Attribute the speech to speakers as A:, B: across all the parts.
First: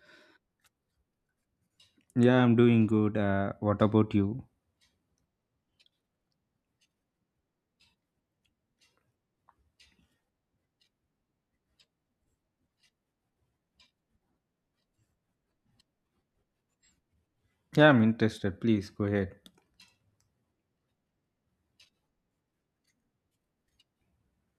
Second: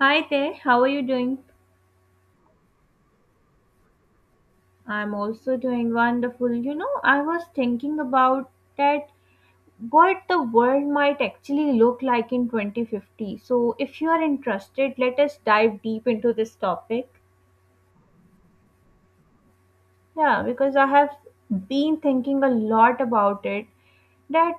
A: Hi there, how are you doing?
B: Yeah, I'm doing good. What about you?
A: I'm also doing wonderful. You know, I was thinking about that what the world might actually look like in 2050. So, if you are interested, let us dive deep into this topic.
B: Yeah, I'm interested. Please go ahead.
A: Yeah, because I have been thinking a lot about it that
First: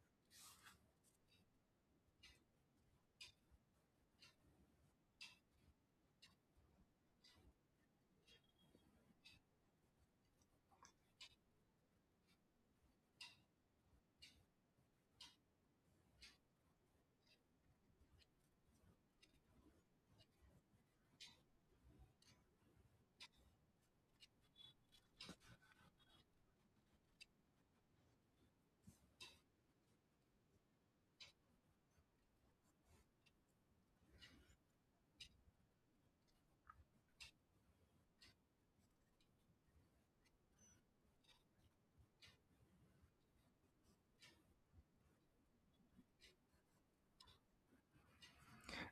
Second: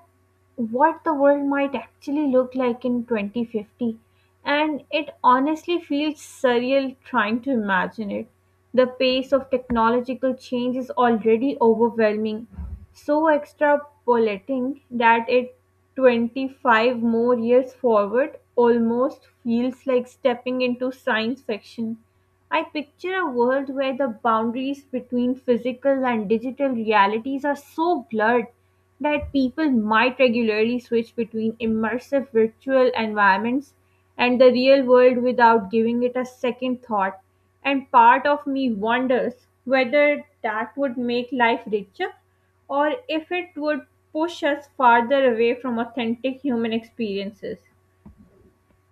A: what the world might actually look like in 2050 and it honestly feels surreal trying to imagine it the pace of technological change is already overwhelming so extrapolating that it 25 more years forward almost feels like stepping into science fiction. I picture a world where the boundaries between physical and digital realities are so blurred that people might regularly switch between immersive virtual environments and the real world without giving it a second thought. And part of me wonders whether that would make life richer or if it would push us farther away from authentic human experiences.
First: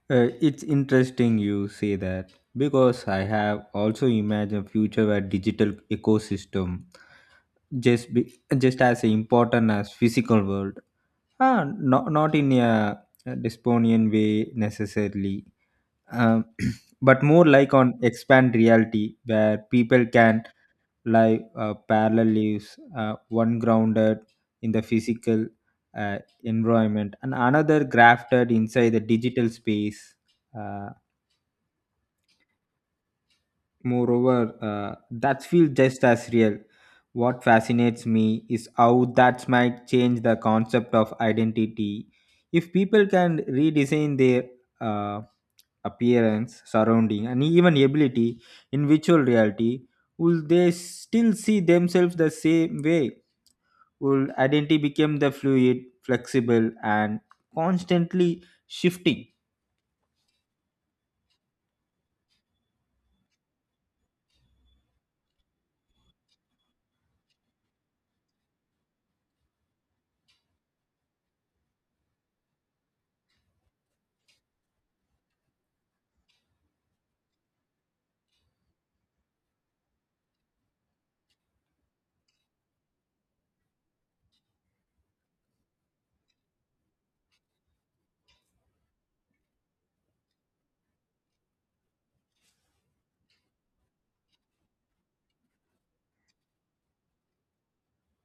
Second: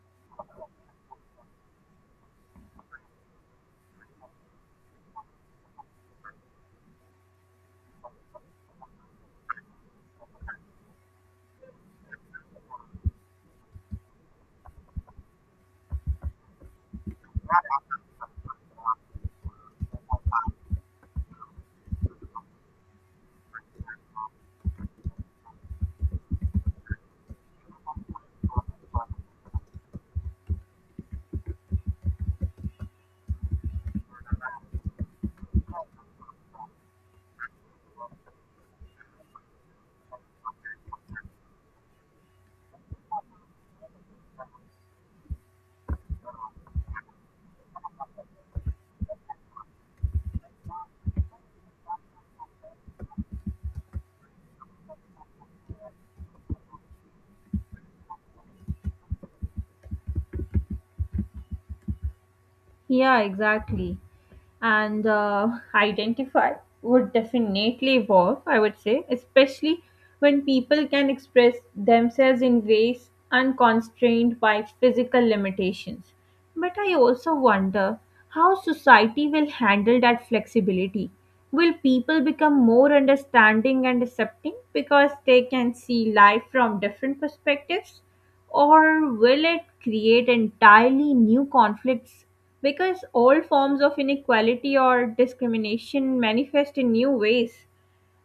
B: It's interesting you say that because I have also imagined future where digital ecosystem just as important as physical world. Not in a dystopian way necessarily, um, but more like on expand reality where people can parallel leaves, one grounded in the physical uh, environment and another grafted inside the digital space. Uh, moreover, that feels just as real. What fascinates me is how that might change the concept of identity. If people can redesign their uh, appearance, surrounding, and even ability in virtual reality, will they still see themselves the same way? Would identity became the fluid, flexible, and constantly shifting.
A: Yeah, exactly. And identify would definitely evolve, I would say, especially when people can express themselves in ways unconstrained by physical limitations. But I also wonder how society will handle that flexibility. Will people become more understanding and accepting because they can see life from different perspectives? Or will it create entirely new conflicts because old forms of inequality or discrimination manifest in new ways.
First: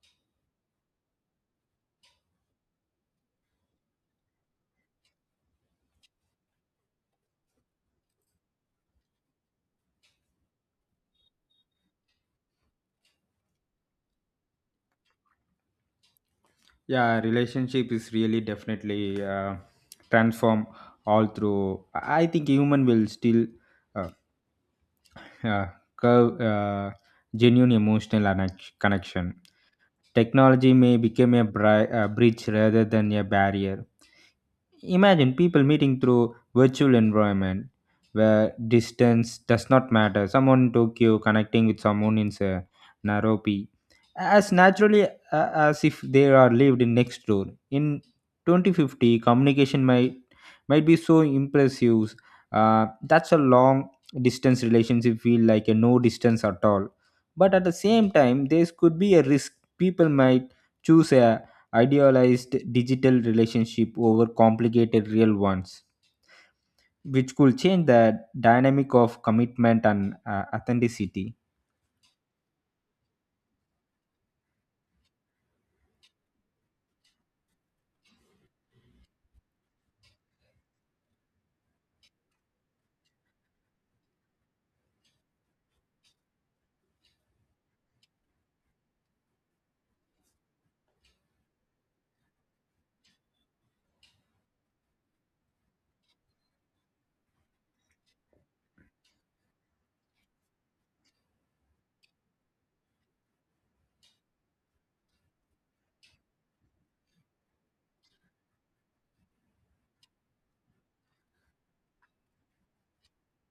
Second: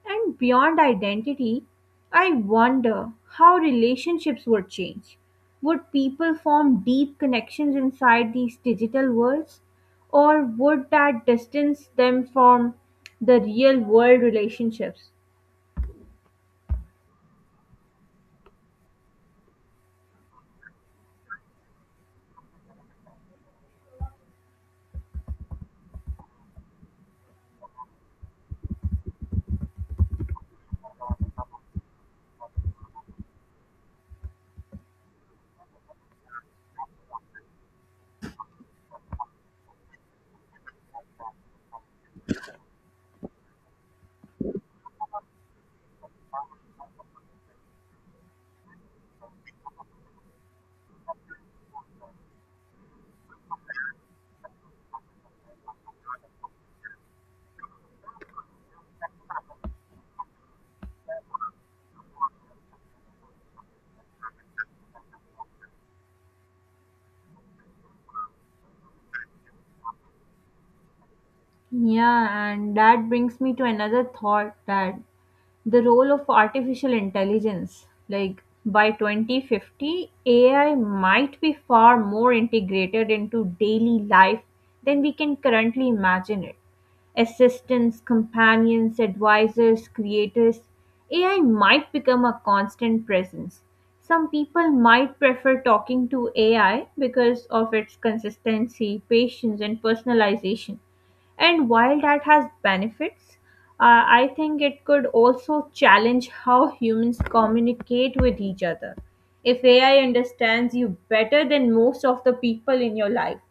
A: And beyond identity, I wonder how relationships would change. Would people form deep connections inside these digital worlds, or would that distance them from the real world relationships?
B: Yeah, relationship is really definitely transform all through. I think human will still uh, uh, curve genuine emotional connection. Technology may become a bridge rather than a barrier. Imagine people meeting through virtual environment where distance does not matter. Someone in Tokyo connecting with someone in say, Nairobi as naturally as if they are lived in next door. In 2050, communication might be so impressive. That's a long distance relationship feel like a no distance at all, but at the same time there could be a risk. People might choose a idealized digital relationship over complicated real ones, which could change the dynamic of commitment and authenticity.
A: Yeah, and that brings me to another thought that the role of artificial intelligence, like by 2050, AI might be far more integrated into daily life than we can currently imagine it. Assistants, companions, advisors, creators, AI might become a constant presence. Some people might prefer talking to AI because of its consistency, patience, and personalization and while that has benefits, I think it could also challenge how humans communicate with each other. If AI understands you better than most of the people in your life,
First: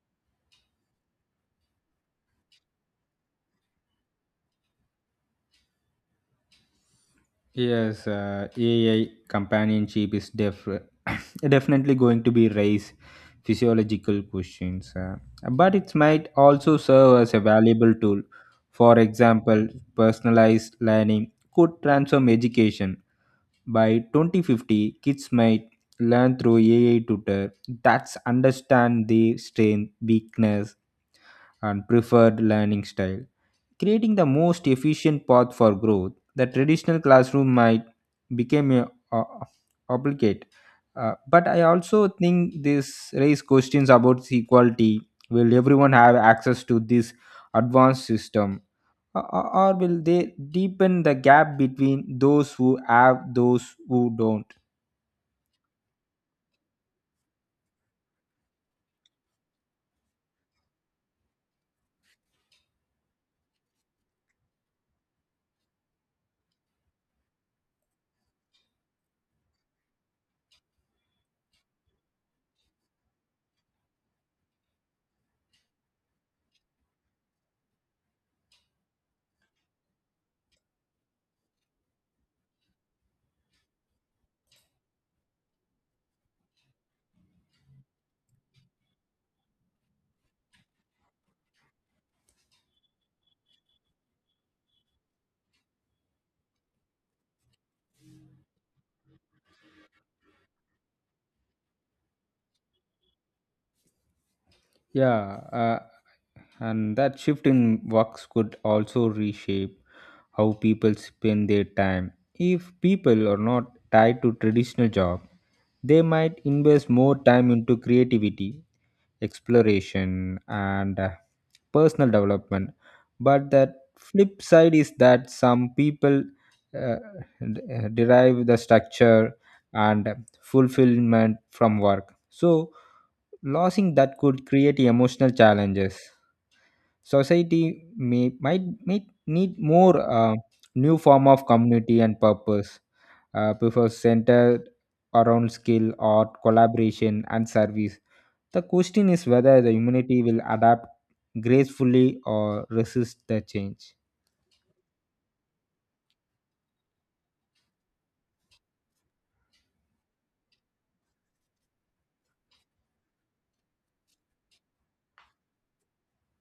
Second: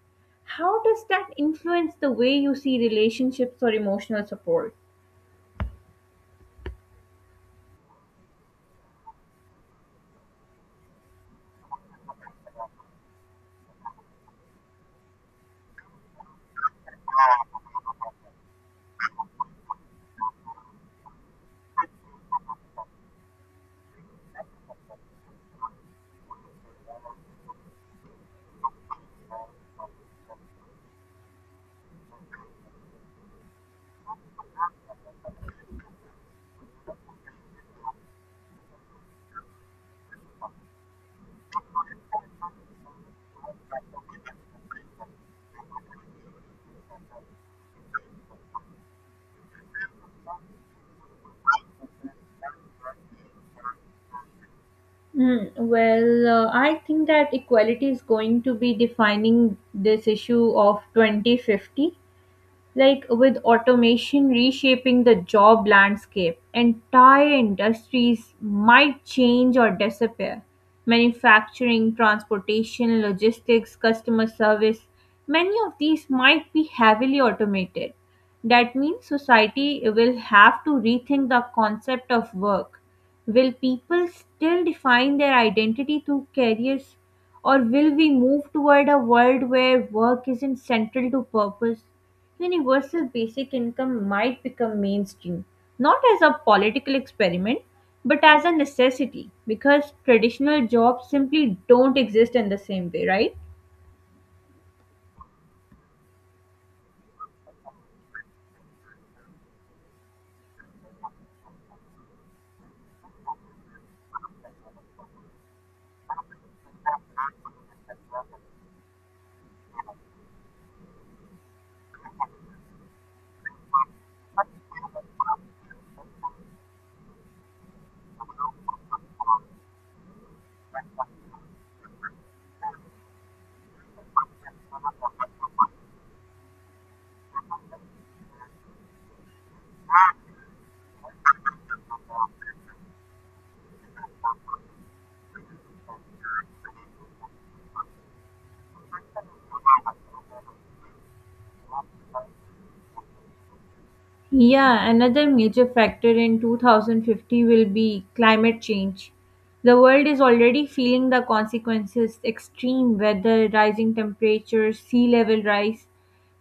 A: how does that influence the way you see relationships or emotional support?
B: Yes, AI companionship is definitely going to be raise physiological questions, but it might also serve as a valuable tool. For example, personalized learning could transform education. By 2050, kids might learn through AI tutor that's understand the strength, weakness, and preferred learning style, creating the most efficient path for growth. The traditional classroom might become obligate. But I also think this raise questions about equality. Will everyone have access to this advanced system? Or will they deepen the gap between those who have those who don't?
A: Hmm, well, I think that equality is going to be defining this issue of 2050 like with automation reshaping the job landscape, entire industries might change or disappear. Manufacturing, transportation, logistics, customer service, many of these might be heavily automated. That means society will have to rethink the concept of work. Will people still define their identity through careers, or will we move toward a world where work isn't central to purpose? Universal basic income might become mainstream, not as a political experiment, but as a necessity, because traditional jobs simply don't exist in the same way, right?
B: Yeah, and that shift in works could also reshape how people spend their time. If people are not tied to traditional job, they might invest more time into creativity, exploration, and personal development. But that flip side is that some people uh, derive the structure and fulfillment from work. So losing that could create emotional challenges. Society might need more new form of community and purpose, before centered around skill or collaboration and service. The question is whether the humanity will adapt gracefully or resist the change.
A: Yeah, another major factor in 2050 will be climate change. The world is already feeling the consequences extreme weather, rising temperatures, sea level rise,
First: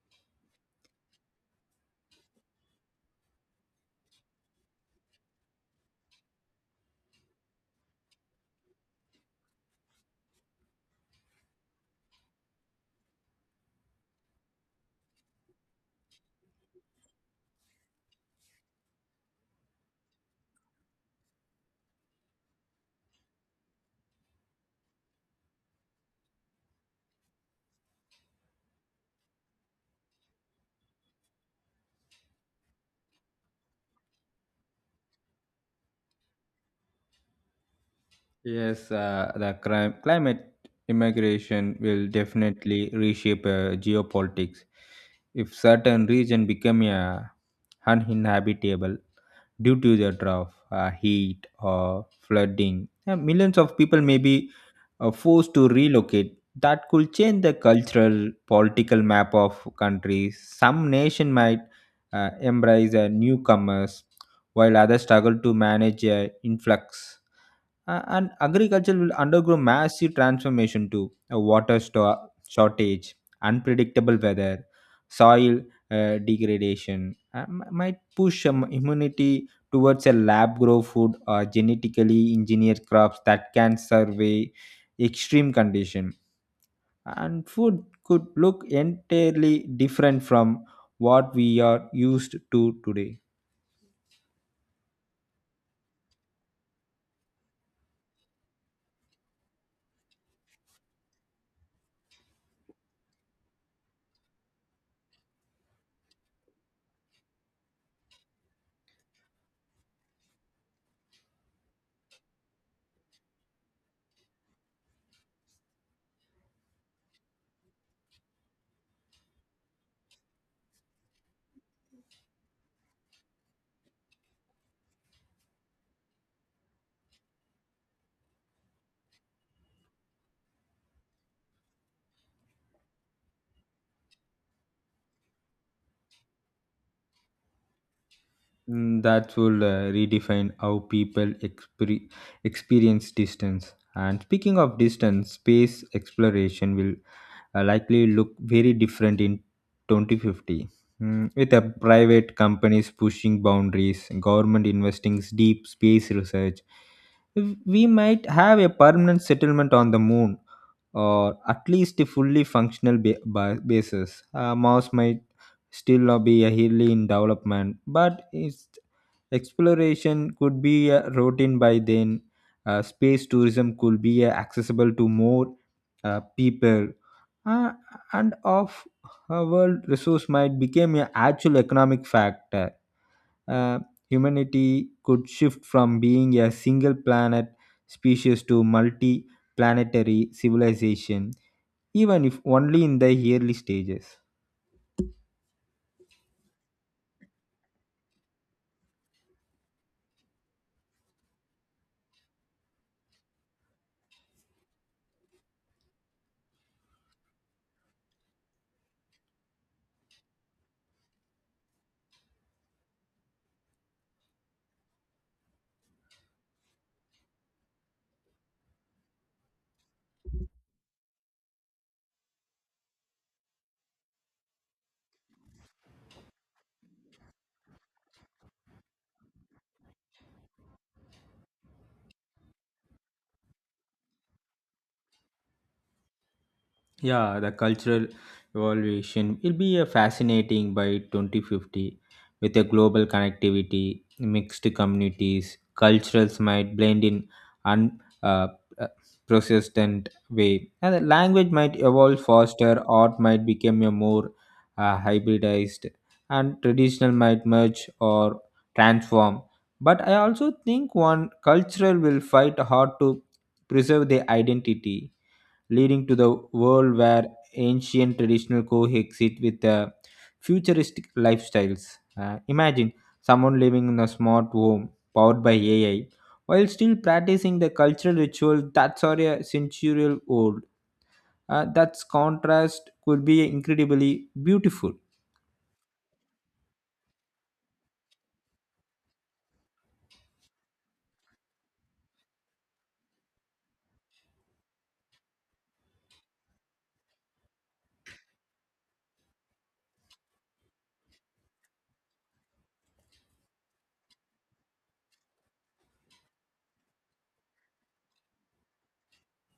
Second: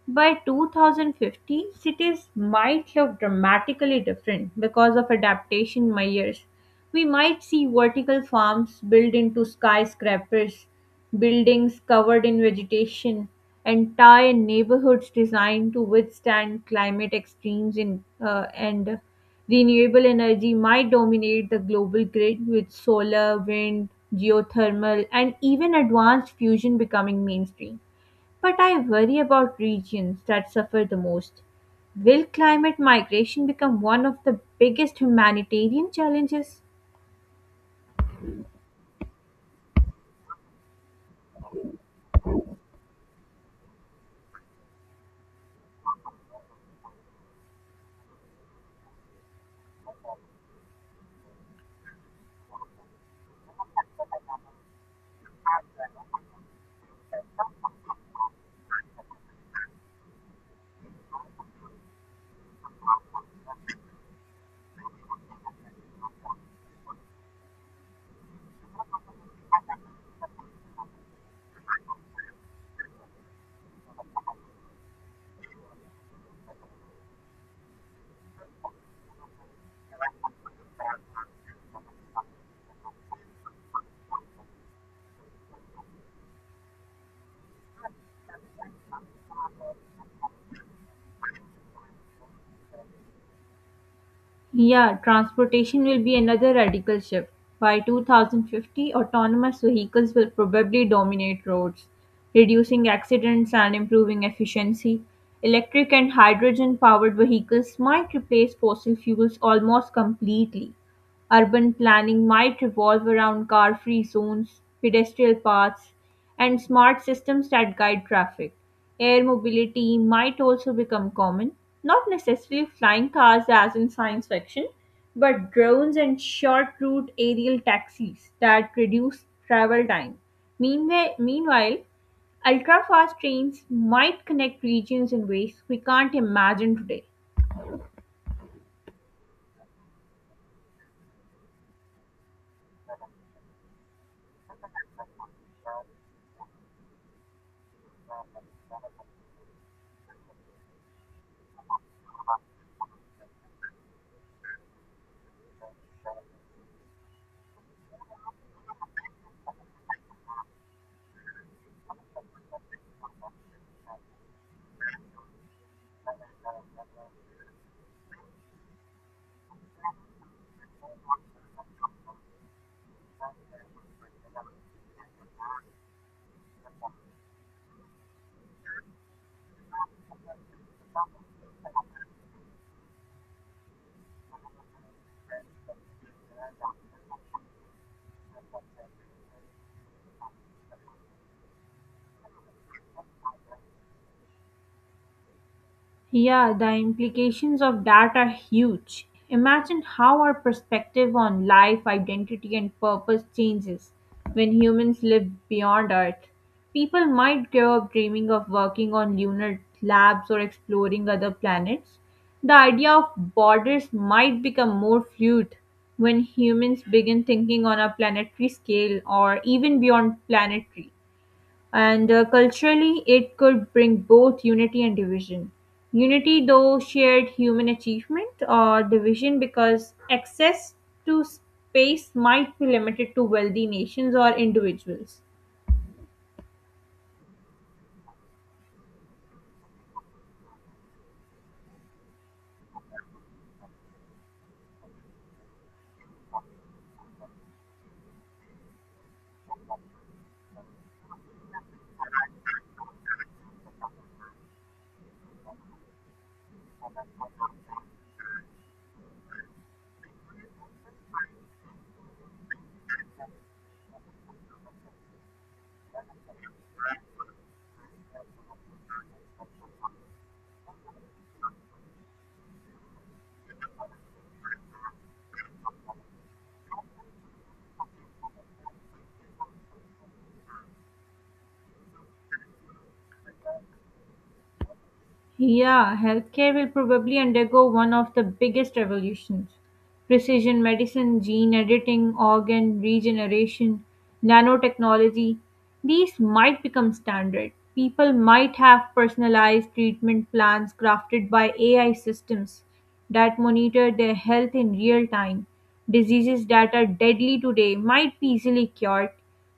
A: by 2050, cities might look dramatically different because of adaptation measures. We might see vertical farms built into skyscrapers, buildings covered in vegetation, entire neighborhoods designed to withstand climate extremes in, and renewable energy might dominate the global grid with solar, wind, geothermal, and even advanced fusion becoming mainstream. But I worry about regions that suffer the most. Will climate migration become one of the biggest humanitarian challenges?
B: Yes, the climate immigration will definitely reshape geopolitics. If certain region become uninhabitable due to the drought, heat, or flooding, millions of people may be forced to relocate. That could change the cultural, political map of countries. Some nation might embrace newcomers, while others struggle to manage influx. And agriculture will undergo massive transformation to a shortage, unpredictable weather, soil degradation. Might push immunity towards a lab grow food or genetically engineered crops that can survey extreme condition. And food could look entirely different from what we are used to today.
A: Yeah, transportation will be another radical shift. By 2050, autonomous vehicles will probably dominate roads, reducing accidents and improving efficiency. Electric and hydrogen powered vehicles might replace fossil fuels almost completely. Urban planning might revolve around car-free zones, pedestrian paths, and smart systems that guide traffic. Air mobility might also become common, not necessarily flying cars as in science fiction, but drones and short route aerial taxis that reduce travel time. Meanwhile, ultra fast trains might connect regions in ways we can't imagine today.
B: That will redefine how people experience distance. And speaking of distance, space exploration will likely look very different in 2050. With a private companies pushing boundaries, government investing deep space research, we might have a permanent settlement on the moon or at least a fully functional basis. Mars might still not be a highly in development, but its exploration could be routine by then. Space tourism could be accessible to more people. Uh, and of a world resource might become an actual economic factor. Uh, Humanity could shift from being a single planet species to multi-planetary civilization, even if only in the early stages.
A: Yeah, the implications of that are huge. Imagine how our perspective on life, identity, and purpose changes when humans live beyond Earth. People might grow up dreaming of working on lunar labs or exploring other planets. The idea of borders might become more fluid when humans begin thinking on a planetary scale or even beyond planetary. And culturally, it could bring both unity and division. Unity, though shared human achievement, or division because access to space might be limited to wealthy nations or individuals.
B: Yeah, the cultural evolution will be a fascinating by 2050. With a global connectivity, mixed communities, cultures might blend in un uh, persistent way, and the language might evolve faster. Art might become a more hybridized, and traditional might merge or transform. But I also think one cultural will fight hard to preserve their identity, leading to the world where ancient traditional coexist with futuristic lifestyles. Imagine someone living in a smart home powered by AI while still practicing the cultural ritual that's already a century old. That contrast could be incredibly beautiful.
A: Yeah, healthcare will probably undergo one of the biggest revolutions. Precision medicine, gene editing, organ regeneration, nanotechnology, these might become standard. People might have personalized treatment plans crafted by AI systems that monitor their health in real time. Diseases that are deadly today might be easily cured.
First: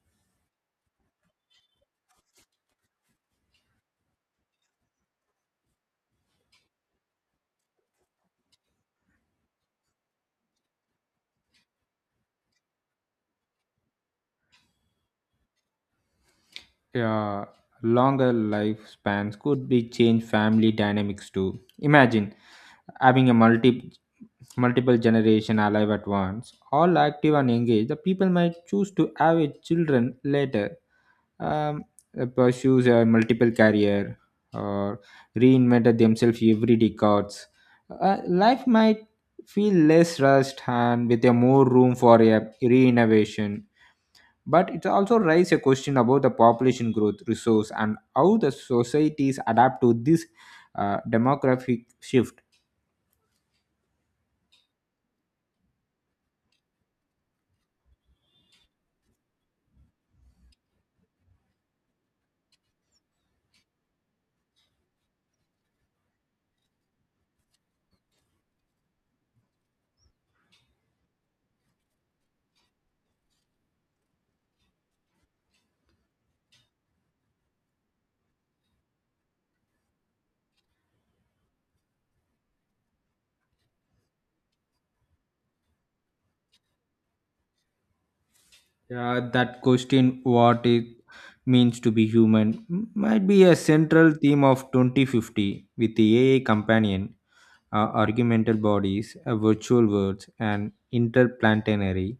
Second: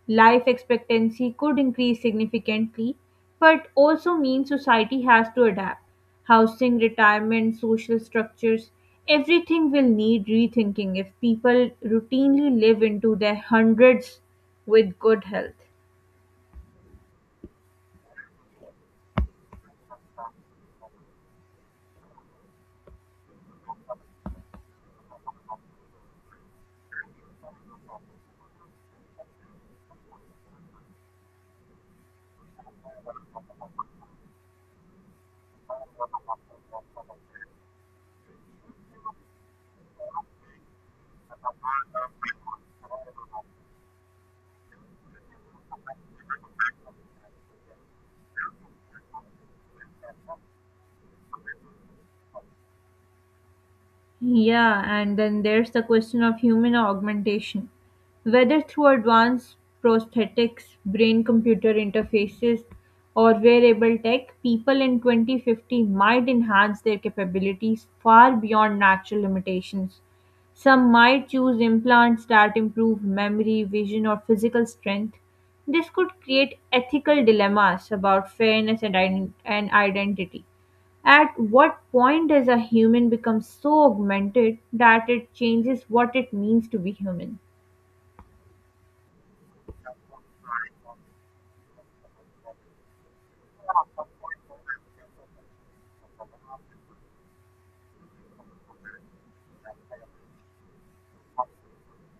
A: Life expectancy could increase significantly, but also means society has to adapt. Housing, retirement, social structures, everything will need rethinking if people routinely live into their hundreds with good health.
B: Yeah, longer lifespans could be change family dynamics too. Imagine having a multiple generation alive at once, all active and engaged. The people might choose to have a children later, um, pursues a multiple career, or reinvented themselves every decades. Life might feel less rushed and with a more room for a re-innovation. But it also raises a question about the population growth, resource, and how the societies adapt to this demographic shift.
A: Yeah, and then there's the question of human augmentation. Whether through advanced prosthetics, brain computer interfaces, or wearable tech, people in 2050 might enhance their capabilities far beyond natural limitations. Some might choose implants that improve memory, vision, or physical strength. This could create ethical dilemmas about fairness and identity. At what point does a human become so augmented that it changes what it means to be human?
B: Yeah, that question, what it means to be human, might be a central theme of 2050 with the AI companion, argumental bodies, virtual worlds, and interplanetary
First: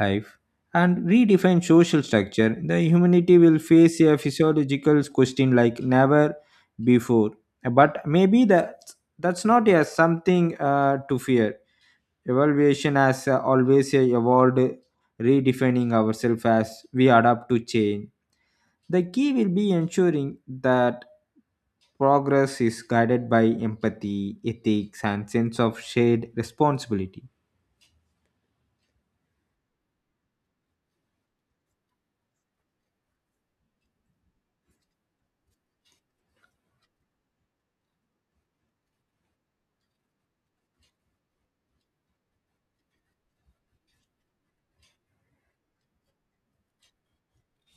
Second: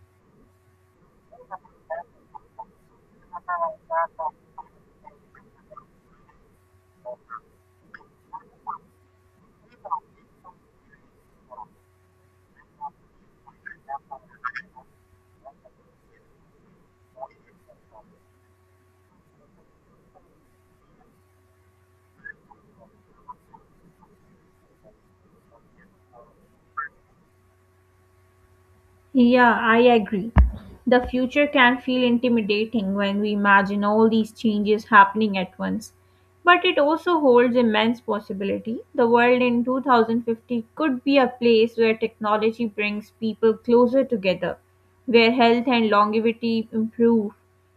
B: life, and redefine social structure. The humanity will face a physiological question like never before. But maybe that's not a something to fear. Evaluation has always evolved, redefining ourselves as we adapt to change. The key will be ensuring that progress is guided by empathy, ethics, and sense of shared responsibility.
A: Yeah, I agree. The future can feel intimidating when we imagine all these changes happening at once. But it also holds immense possibility. The world in 2050 could be a place where technology brings people closer together, where health and longevity improve,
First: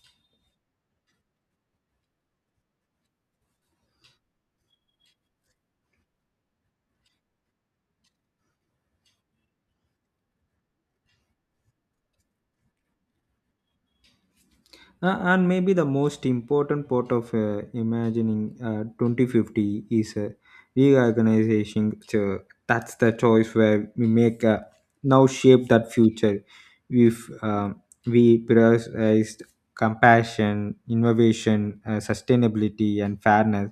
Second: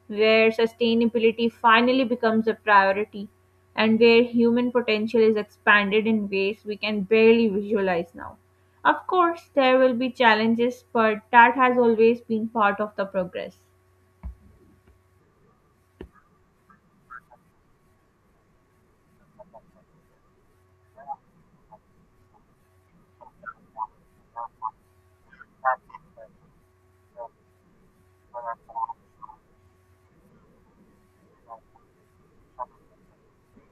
A: where sustainability finally becomes a priority and where human potential is expanded in ways we can barely visualize now. Of course, there will be challenges, but that has always been part of the progress.
B: And maybe the most important part of imagining 2050 is reorganization. So that's the choice where we make now shape that future. If we prioritize compassion, innovation, sustainability, and fairness,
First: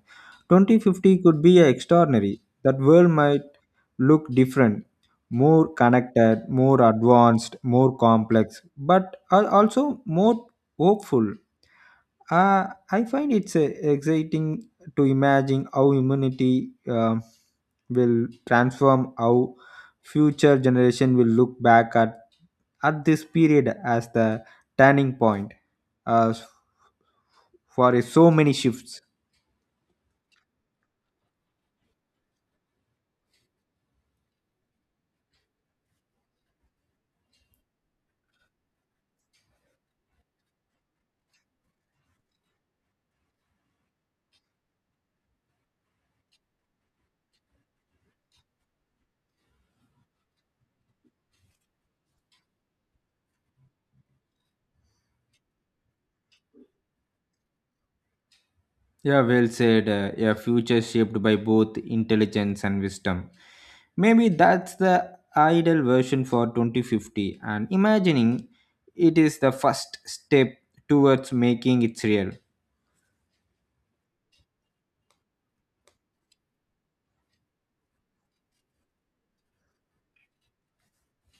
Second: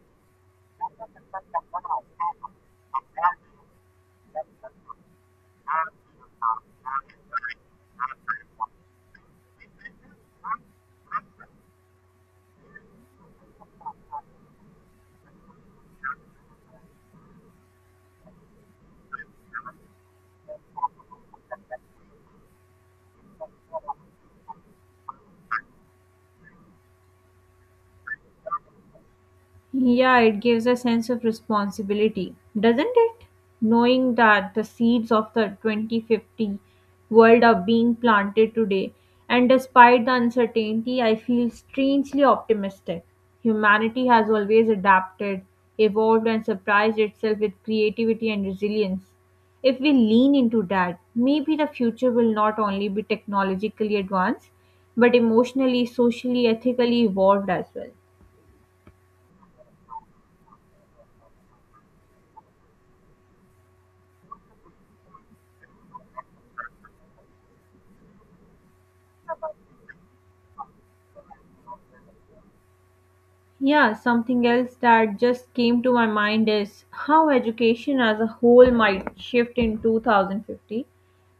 B: 2050 could be extraordinary. That world might look different, more connected, more advanced, more complex, but also more hopeful. I find it's exciting to imagine how humanity will transform, how future generation will look back at this period as the turning point, uh, for so many shifts.
A: Yeah, it gives a sense of responsibility, doesn't it? Knowing that the seeds of the 2050 world are being planted today, and despite the uncertainty, I feel strangely optimistic. Humanity has always adapted, evolved, and surprised itself with creativity and resilience. If we lean into that, maybe the future will not only be technologically advanced, but emotionally, socially, ethically evolved as well.
B: Yeah, well said. A future shaped by both intelligence and wisdom. Maybe that's the ideal version for 2050, and imagining it is the first step towards making it real.
A: Yeah, something else that just came to my mind is how education as a whole might shift in 2050.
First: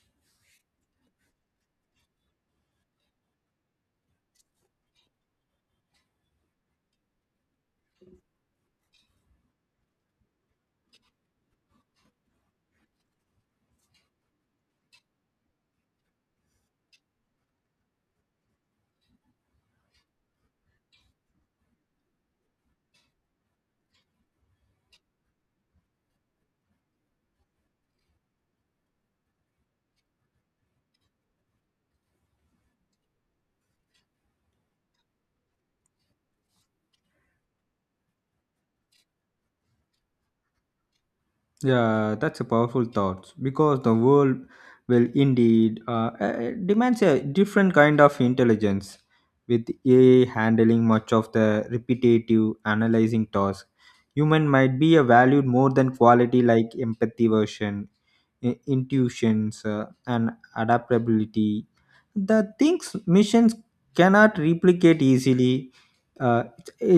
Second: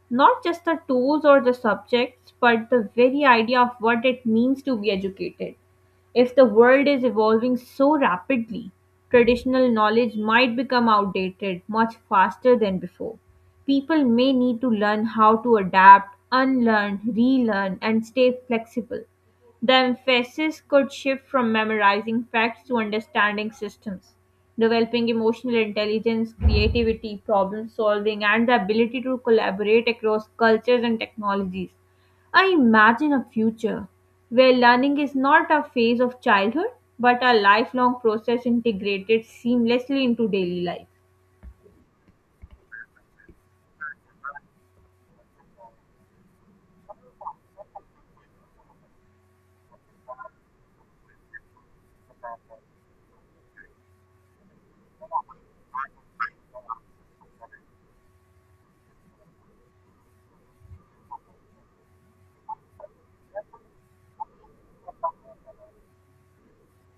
A: Not just the tools or the subjects, but the very idea of what it means to be educated. If the world is evolving so rapidly, traditional knowledge might become outdated much faster than before. People may need to learn how to adapt, unlearn, relearn, and stay flexible. The emphasis could shift from memorizing facts to understanding systems, developing emotional intelligence, creativity, problem solving, and the ability to collaborate across cultures and technologies. I imagine a future where learning is not a phase of childhood but a lifelong process integrated seamlessly into daily life.
B: Yeah, that's a powerful thought because the world will indeed demands a different kind of intelligence, with AI handling much of the repetitive analyzing task. Human might be a valued more than quality like empathy, version, intuitions, and adaptability. The things missions cannot replicate easily. Uh,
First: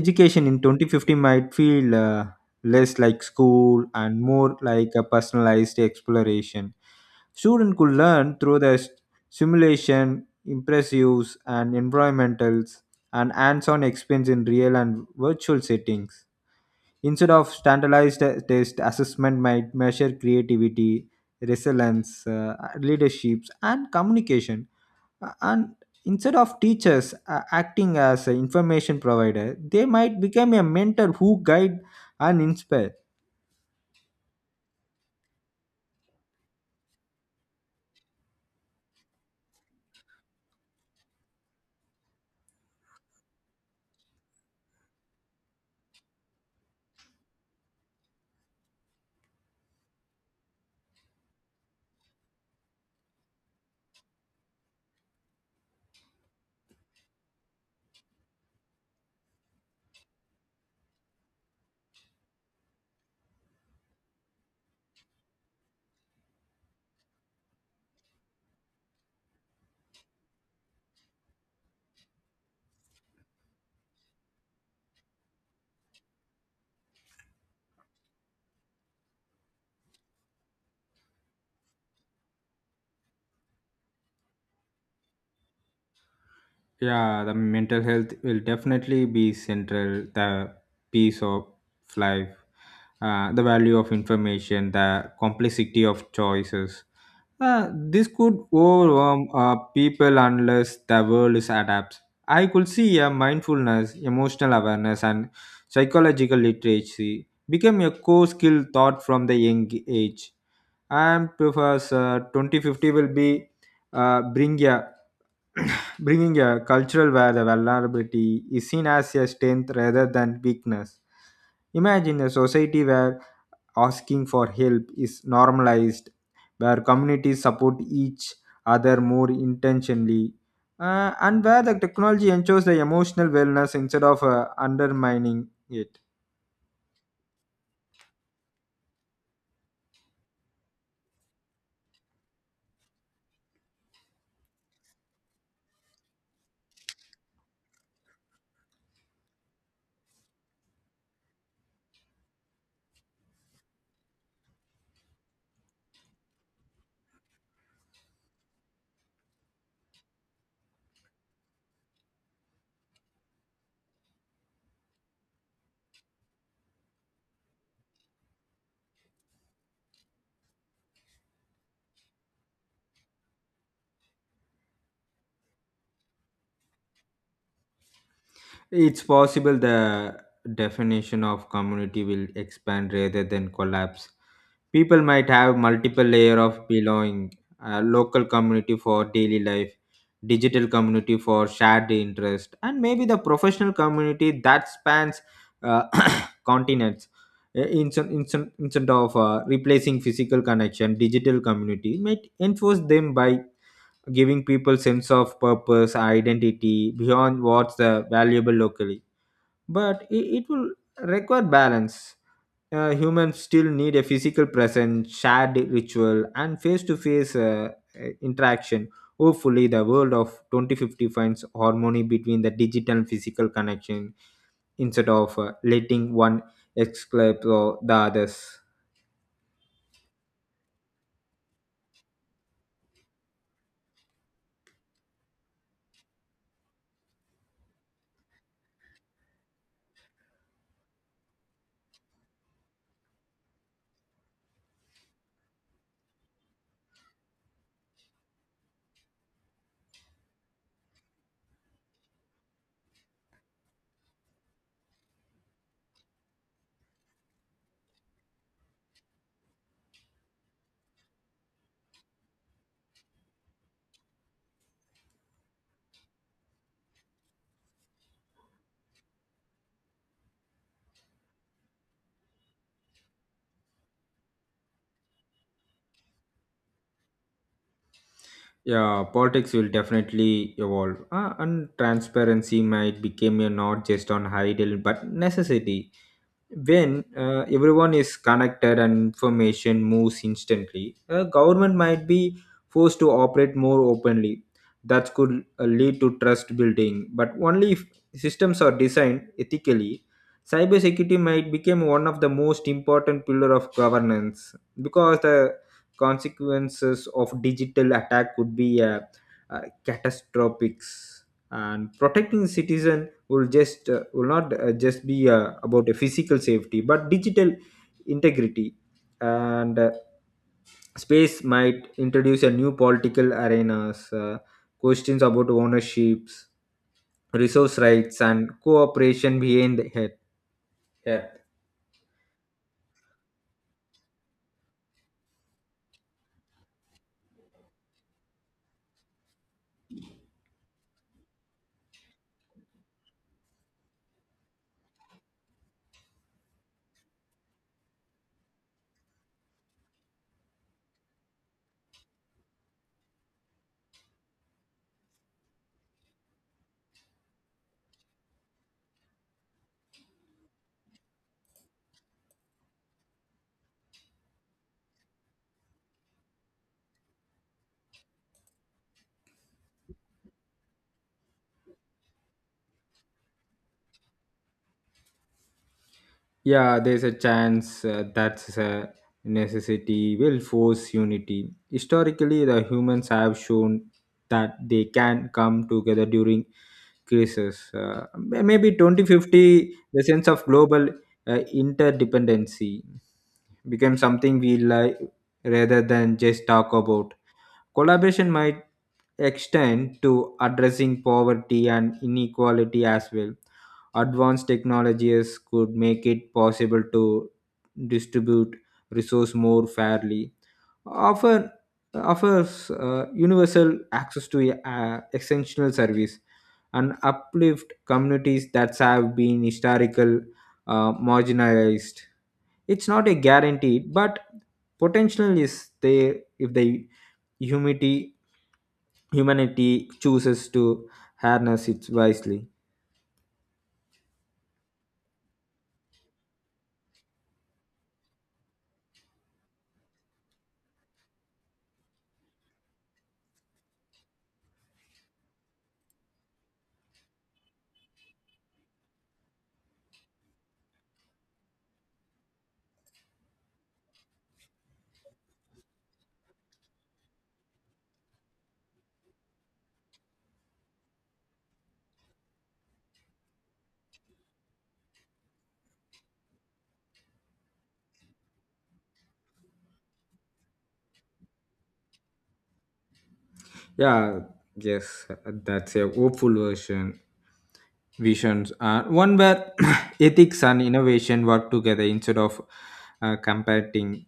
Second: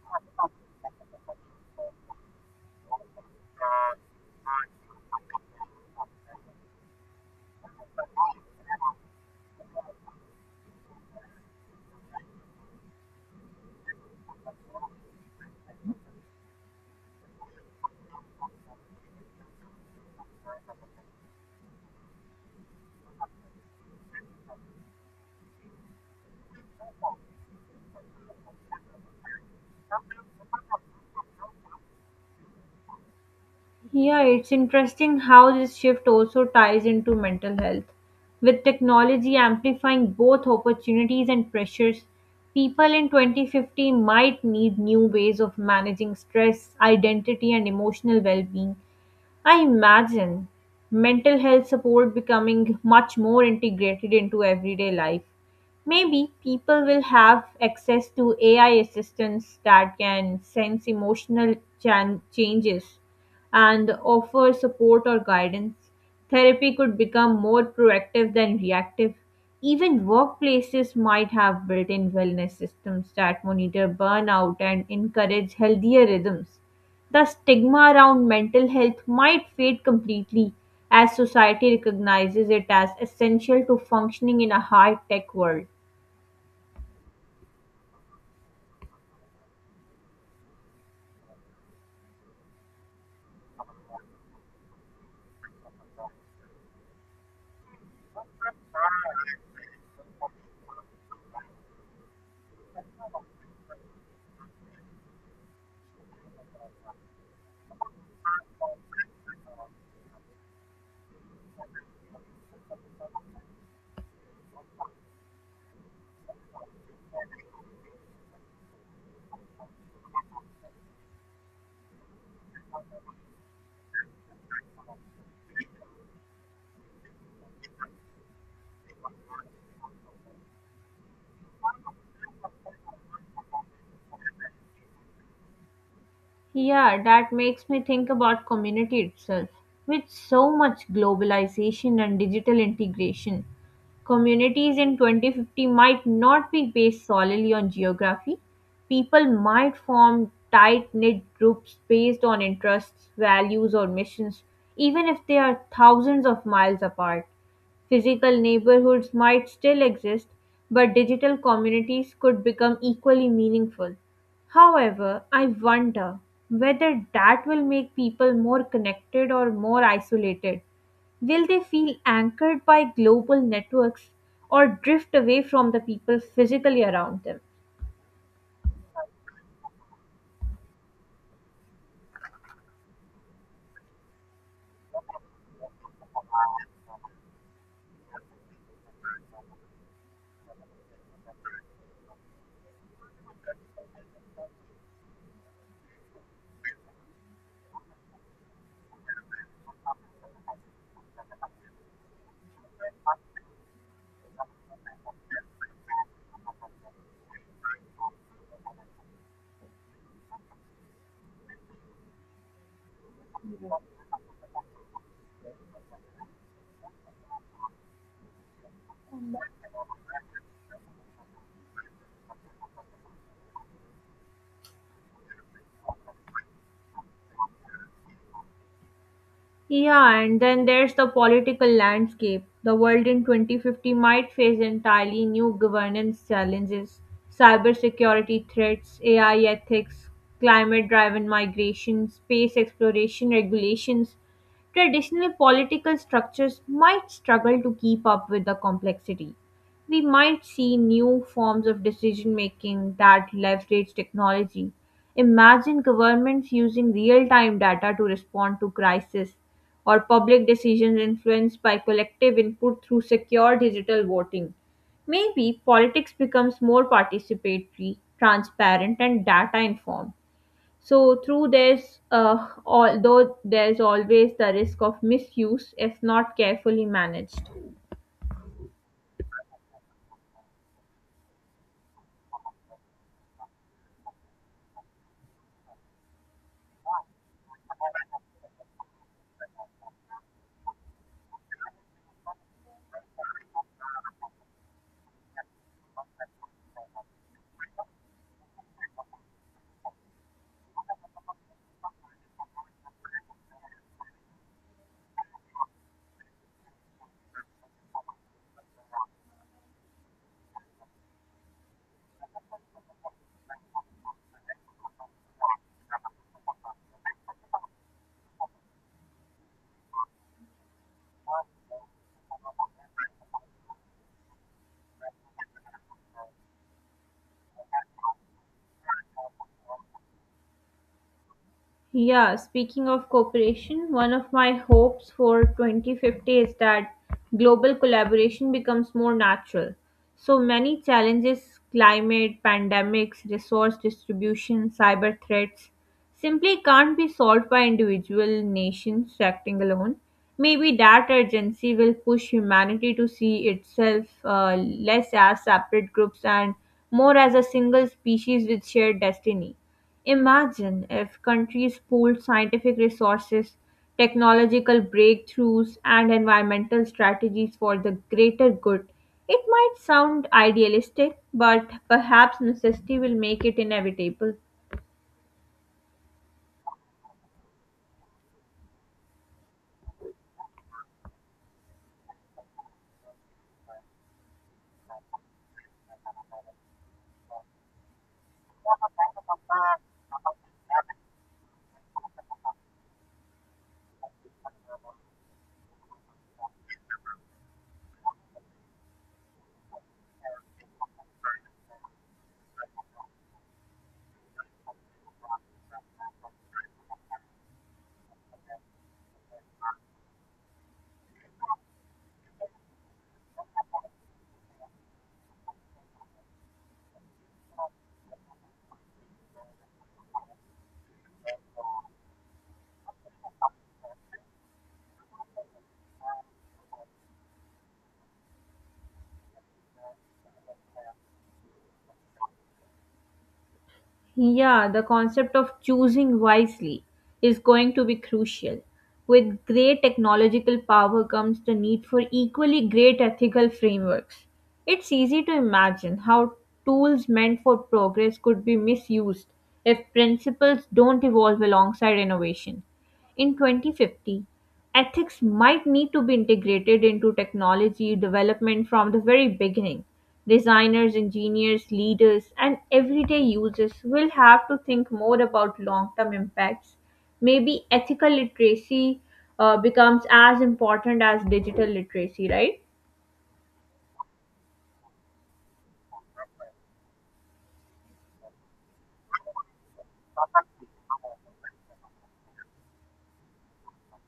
B: Education in 2050 might feel. Less like school and more like a personalized exploration. Student could learn through the simulation, impressives, and environmentals and hands-on experience in real and virtual settings. Instead of standardized test, assessment might measure creativity, resilience, leaderships, and communication. And instead of teachers acting as an information provider, they might become a mentor who guide and inspire.
A: Yeah, it's interesting how this shift also ties into mental health. With technology amplifying both opportunities and pressures, people in 2050 might need new ways of managing stress, identity, and emotional well being. I imagine mental health support becoming much more integrated into everyday life. Maybe people will have access to AI assistants that can sense emotional changes and offer support or guidance. Therapy could become more proactive than reactive. Even workplaces might have built in wellness systems that monitor burnout and encourage healthier rhythms. The stigma around mental health might fade completely as society recognizes it as essential to functioning in a high tech world.
B: Yeah, the mental health will definitely be central. The piece of life, the value of information, the complexity of choices. This could overwhelm people unless the world is adapts. I could see a mindfulness, emotional awareness, and psychological literacy become a core skill taught from the young age. And Professor 2050 will be bring a bringing a cultural where the vulnerability is seen as a strength rather than weakness. Imagine a society where asking for help is normalized, where communities support each other more intentionally, and where the technology ensures the emotional wellness instead of undermining it.
A: Yeah, that makes me think about community itself. With so much globalization and digital integration, communities in 2050 might not be based solely on geography. People might form tight knit groups based on interests, values, or missions, even if they are thousands of miles apart. Physical neighborhoods might still exist, but digital communities could become equally meaningful. However, I wonder whether that will make people more connected or more isolated. Will they feel anchored by global networks or drift away from the people physically around them?
B: It's possible the definition of community will expand rather than collapse. People might have multiple layer of belonging, a local community for daily life, digital community for shared interest, and maybe the professional community that spans uh, continents. Instead of replacing physical connection, digital community might enforce them by giving people sense of purpose, identity beyond what's valuable locally, but it will require balance. Humans still need a physical presence, shared ritual, and face to face interaction. Hopefully, the world of 2050 finds harmony between the digital and physical connection instead of letting one exclude the others.
A: Yeah, and then there's the political landscape. The world in 2050 might face entirely new governance challenges, cybersecurity threats, AI ethics, climate driven migration, space exploration regulations. Traditional political structures might struggle to keep up with the complexity. We might see new forms of decision making that leverage technology. Imagine governments using real time data to respond to crisis, or public decisions influenced by collective input through secure digital voting. Maybe politics becomes more participatory, transparent, and data informed. So through this, although there's always the risk of misuse if not carefully managed.
B: Yeah, politics will definitely evolve, and transparency might become a not just on ideal but necessity. When everyone is connected and information moves instantly, a government might be forced to operate more openly. That could lead to trust building, but only if systems are designed ethically. Cybersecurity might become one of the most important pillar of governance because the consequences of digital attack could be catastrophic, and protecting citizen will just will not just be about a physical safety but digital integrity. And space might introduce a new political arenas, questions about ownerships, resource rights and cooperation behind the head. Yeah.
A: Yeah, speaking of cooperation, one of my hopes for 2050 is that global collaboration becomes more natural. So many challenges climate, pandemics, resource distribution, cyber threats simply can't be solved by individual nations acting alone. Maybe that urgency will push humanity to see itself less as separate groups and more as a single species with shared destiny. Imagine if countries pooled scientific resources, technological breakthroughs, and environmental strategies for the greater good. It might sound idealistic, but perhaps necessity will make it inevitable.
B: Yeah, there's a chance that's a necessity will force unity. Historically, the humans have shown that they can come together during crisis. Maybe 2050, the sense of global interdependency became something we like rather than just talk about. Collaboration might extend to addressing poverty and inequality as well. Advanced technologies could make it possible to distribute resource more fairly, offer offers universal access to essential service, and uplift communities that have been historical marginalized. It's not a guarantee, but potential is there if the humanity humanity chooses to harness it wisely.
A: Yeah, the concept of choosing wisely is going to be crucial. With great technological power comes the need for equally great ethical frameworks. It's easy to imagine how tools meant for progress could be misused if principles don't evolve alongside innovation. In 2050, ethics might need to be integrated into technology development from the very beginning. Designers, engineers, leaders, and everyday users will have to think more about long term impacts. Maybe ethical literacy becomes as important as digital literacy, right?
B: Yeah, yes, that's a hopeful version. Visions are one where ethics and innovation work together instead of competing.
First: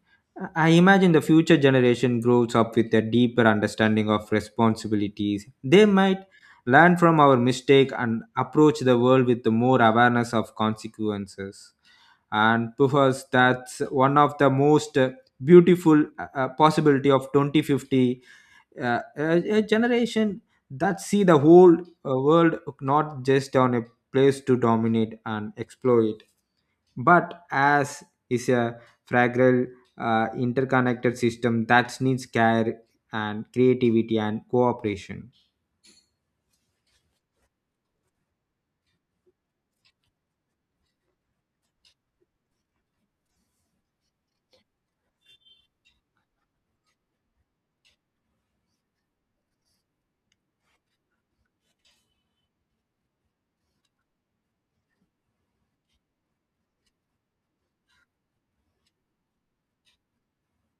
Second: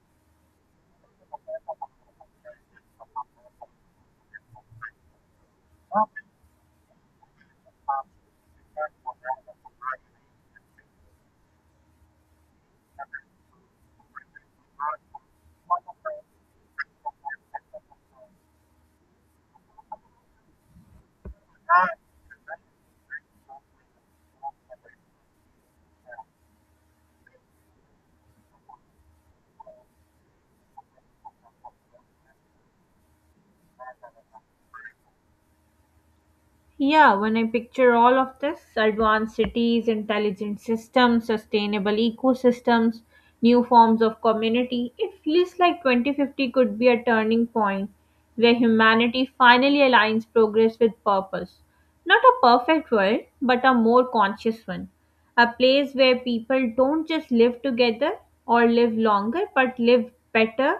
B: I imagine the future generation grows up with a deeper understanding of responsibilities. They might learn from our mistake and approach the world with more awareness of consequences. And perhaps that's one of the most beautiful possibility of 2050, a generation that see the whole world not just on a place to dominate and exploit but as is a fragile interconnected system that needs care and creativity and cooperation.
A: Yeah, when I picture all of this advanced cities, intelligent systems, sustainable ecosystems, new forms of community it feels like 2050 could be a turning point where humanity finally aligns progress with purpose. Not a perfect world, but a more conscious one. A place where people don't just live together or live longer, but live better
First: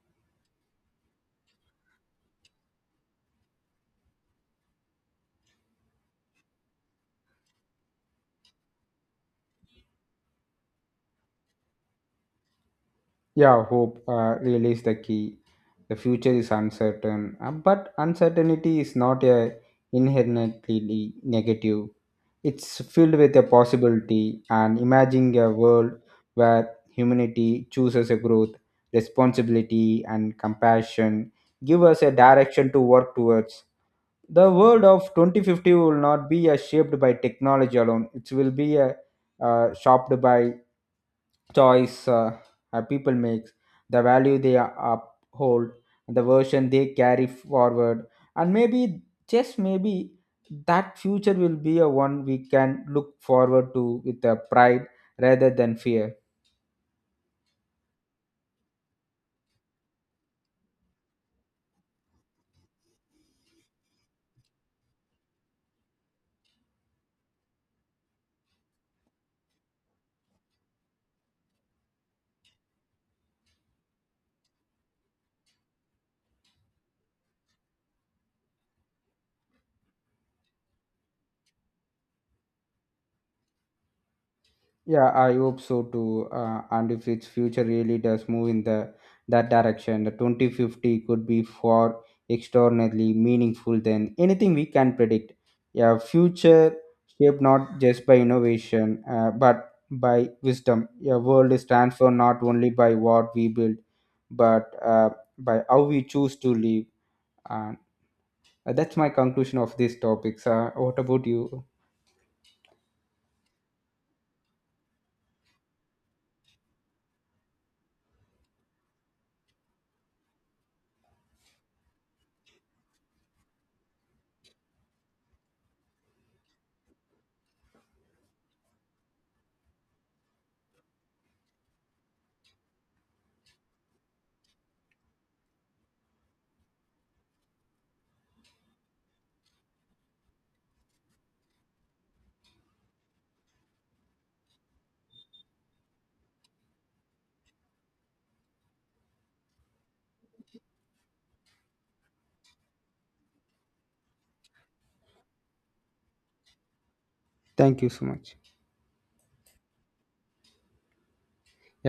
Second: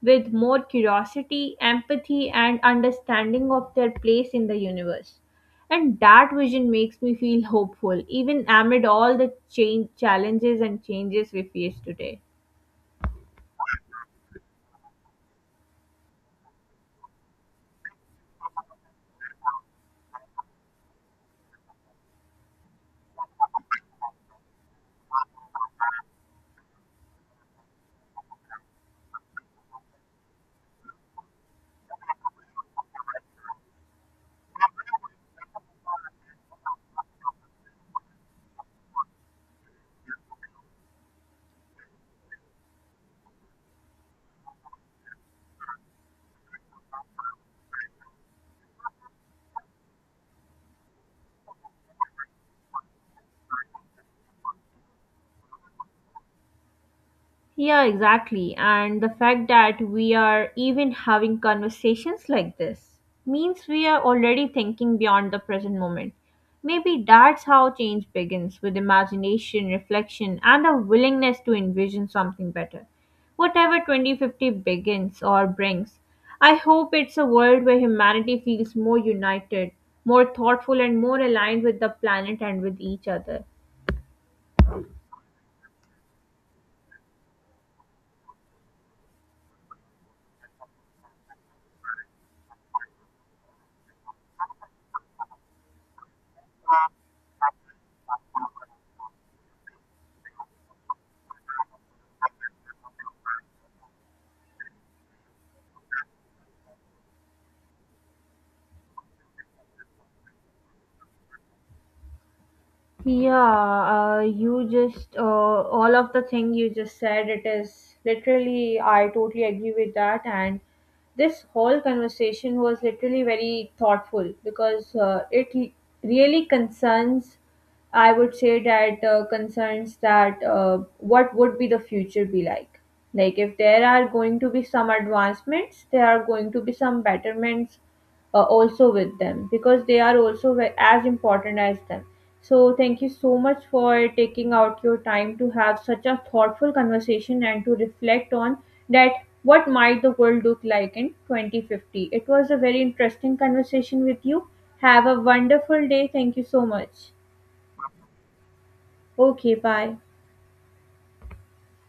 A: with more curiosity, empathy, and understanding of their place in the universe. And that vision makes me feel hopeful, even amid all the change, challenges and changes we face today.
B: Yeah, hope really is the key. The future is uncertain, but uncertainty is not a inherently negative. It's filled with a possibility, and imagining a world where humanity chooses a growth, responsibility, and compassion give us a direction to work towards. The world of 2050 will not be shaped by technology alone, it will be shaped by choice, people make, the value they uphold, the version they carry forward, and maybe just maybe that future will be a one we can look forward to with a pride rather than fear.
A: Yeah, exactly. And the fact that we are even having conversations like this means we are already thinking beyond the present moment. Maybe that's how change begins with imagination, reflection, and a willingness to envision something better. Whatever 2050 begins or brings, I hope it's a world where humanity feels more united, more thoughtful, and more aligned with the planet and with each other.
B: Yeah, I hope so too. And if its future really does move in the that direction, the 2050 could be far extraordinarily meaningful than anything we can predict. Yeah, future shaped not just by innovation, but by wisdom. Your world is transformed not only by what we build, but by how we choose to live. And that's my conclusion of this topic. So, what about you?
A: Yeah, you just all of the thing you just said. It is literally, I totally agree with that. And this whole conversation was literally very thoughtful because it really concerns. I would say that concerns that what would be the future be like. Like if there are going to be some advancements, there are going to be some betterments also with them because they are also as important as them. So, thank you so much for taking out your time to have such a thoughtful conversation and to reflect on that what might the world look like in 2050. It was a very interesting conversation with you. Have a wonderful day. Thank you so much.
B: Thank you so much.
A: Okay, bye.
B: Yeah.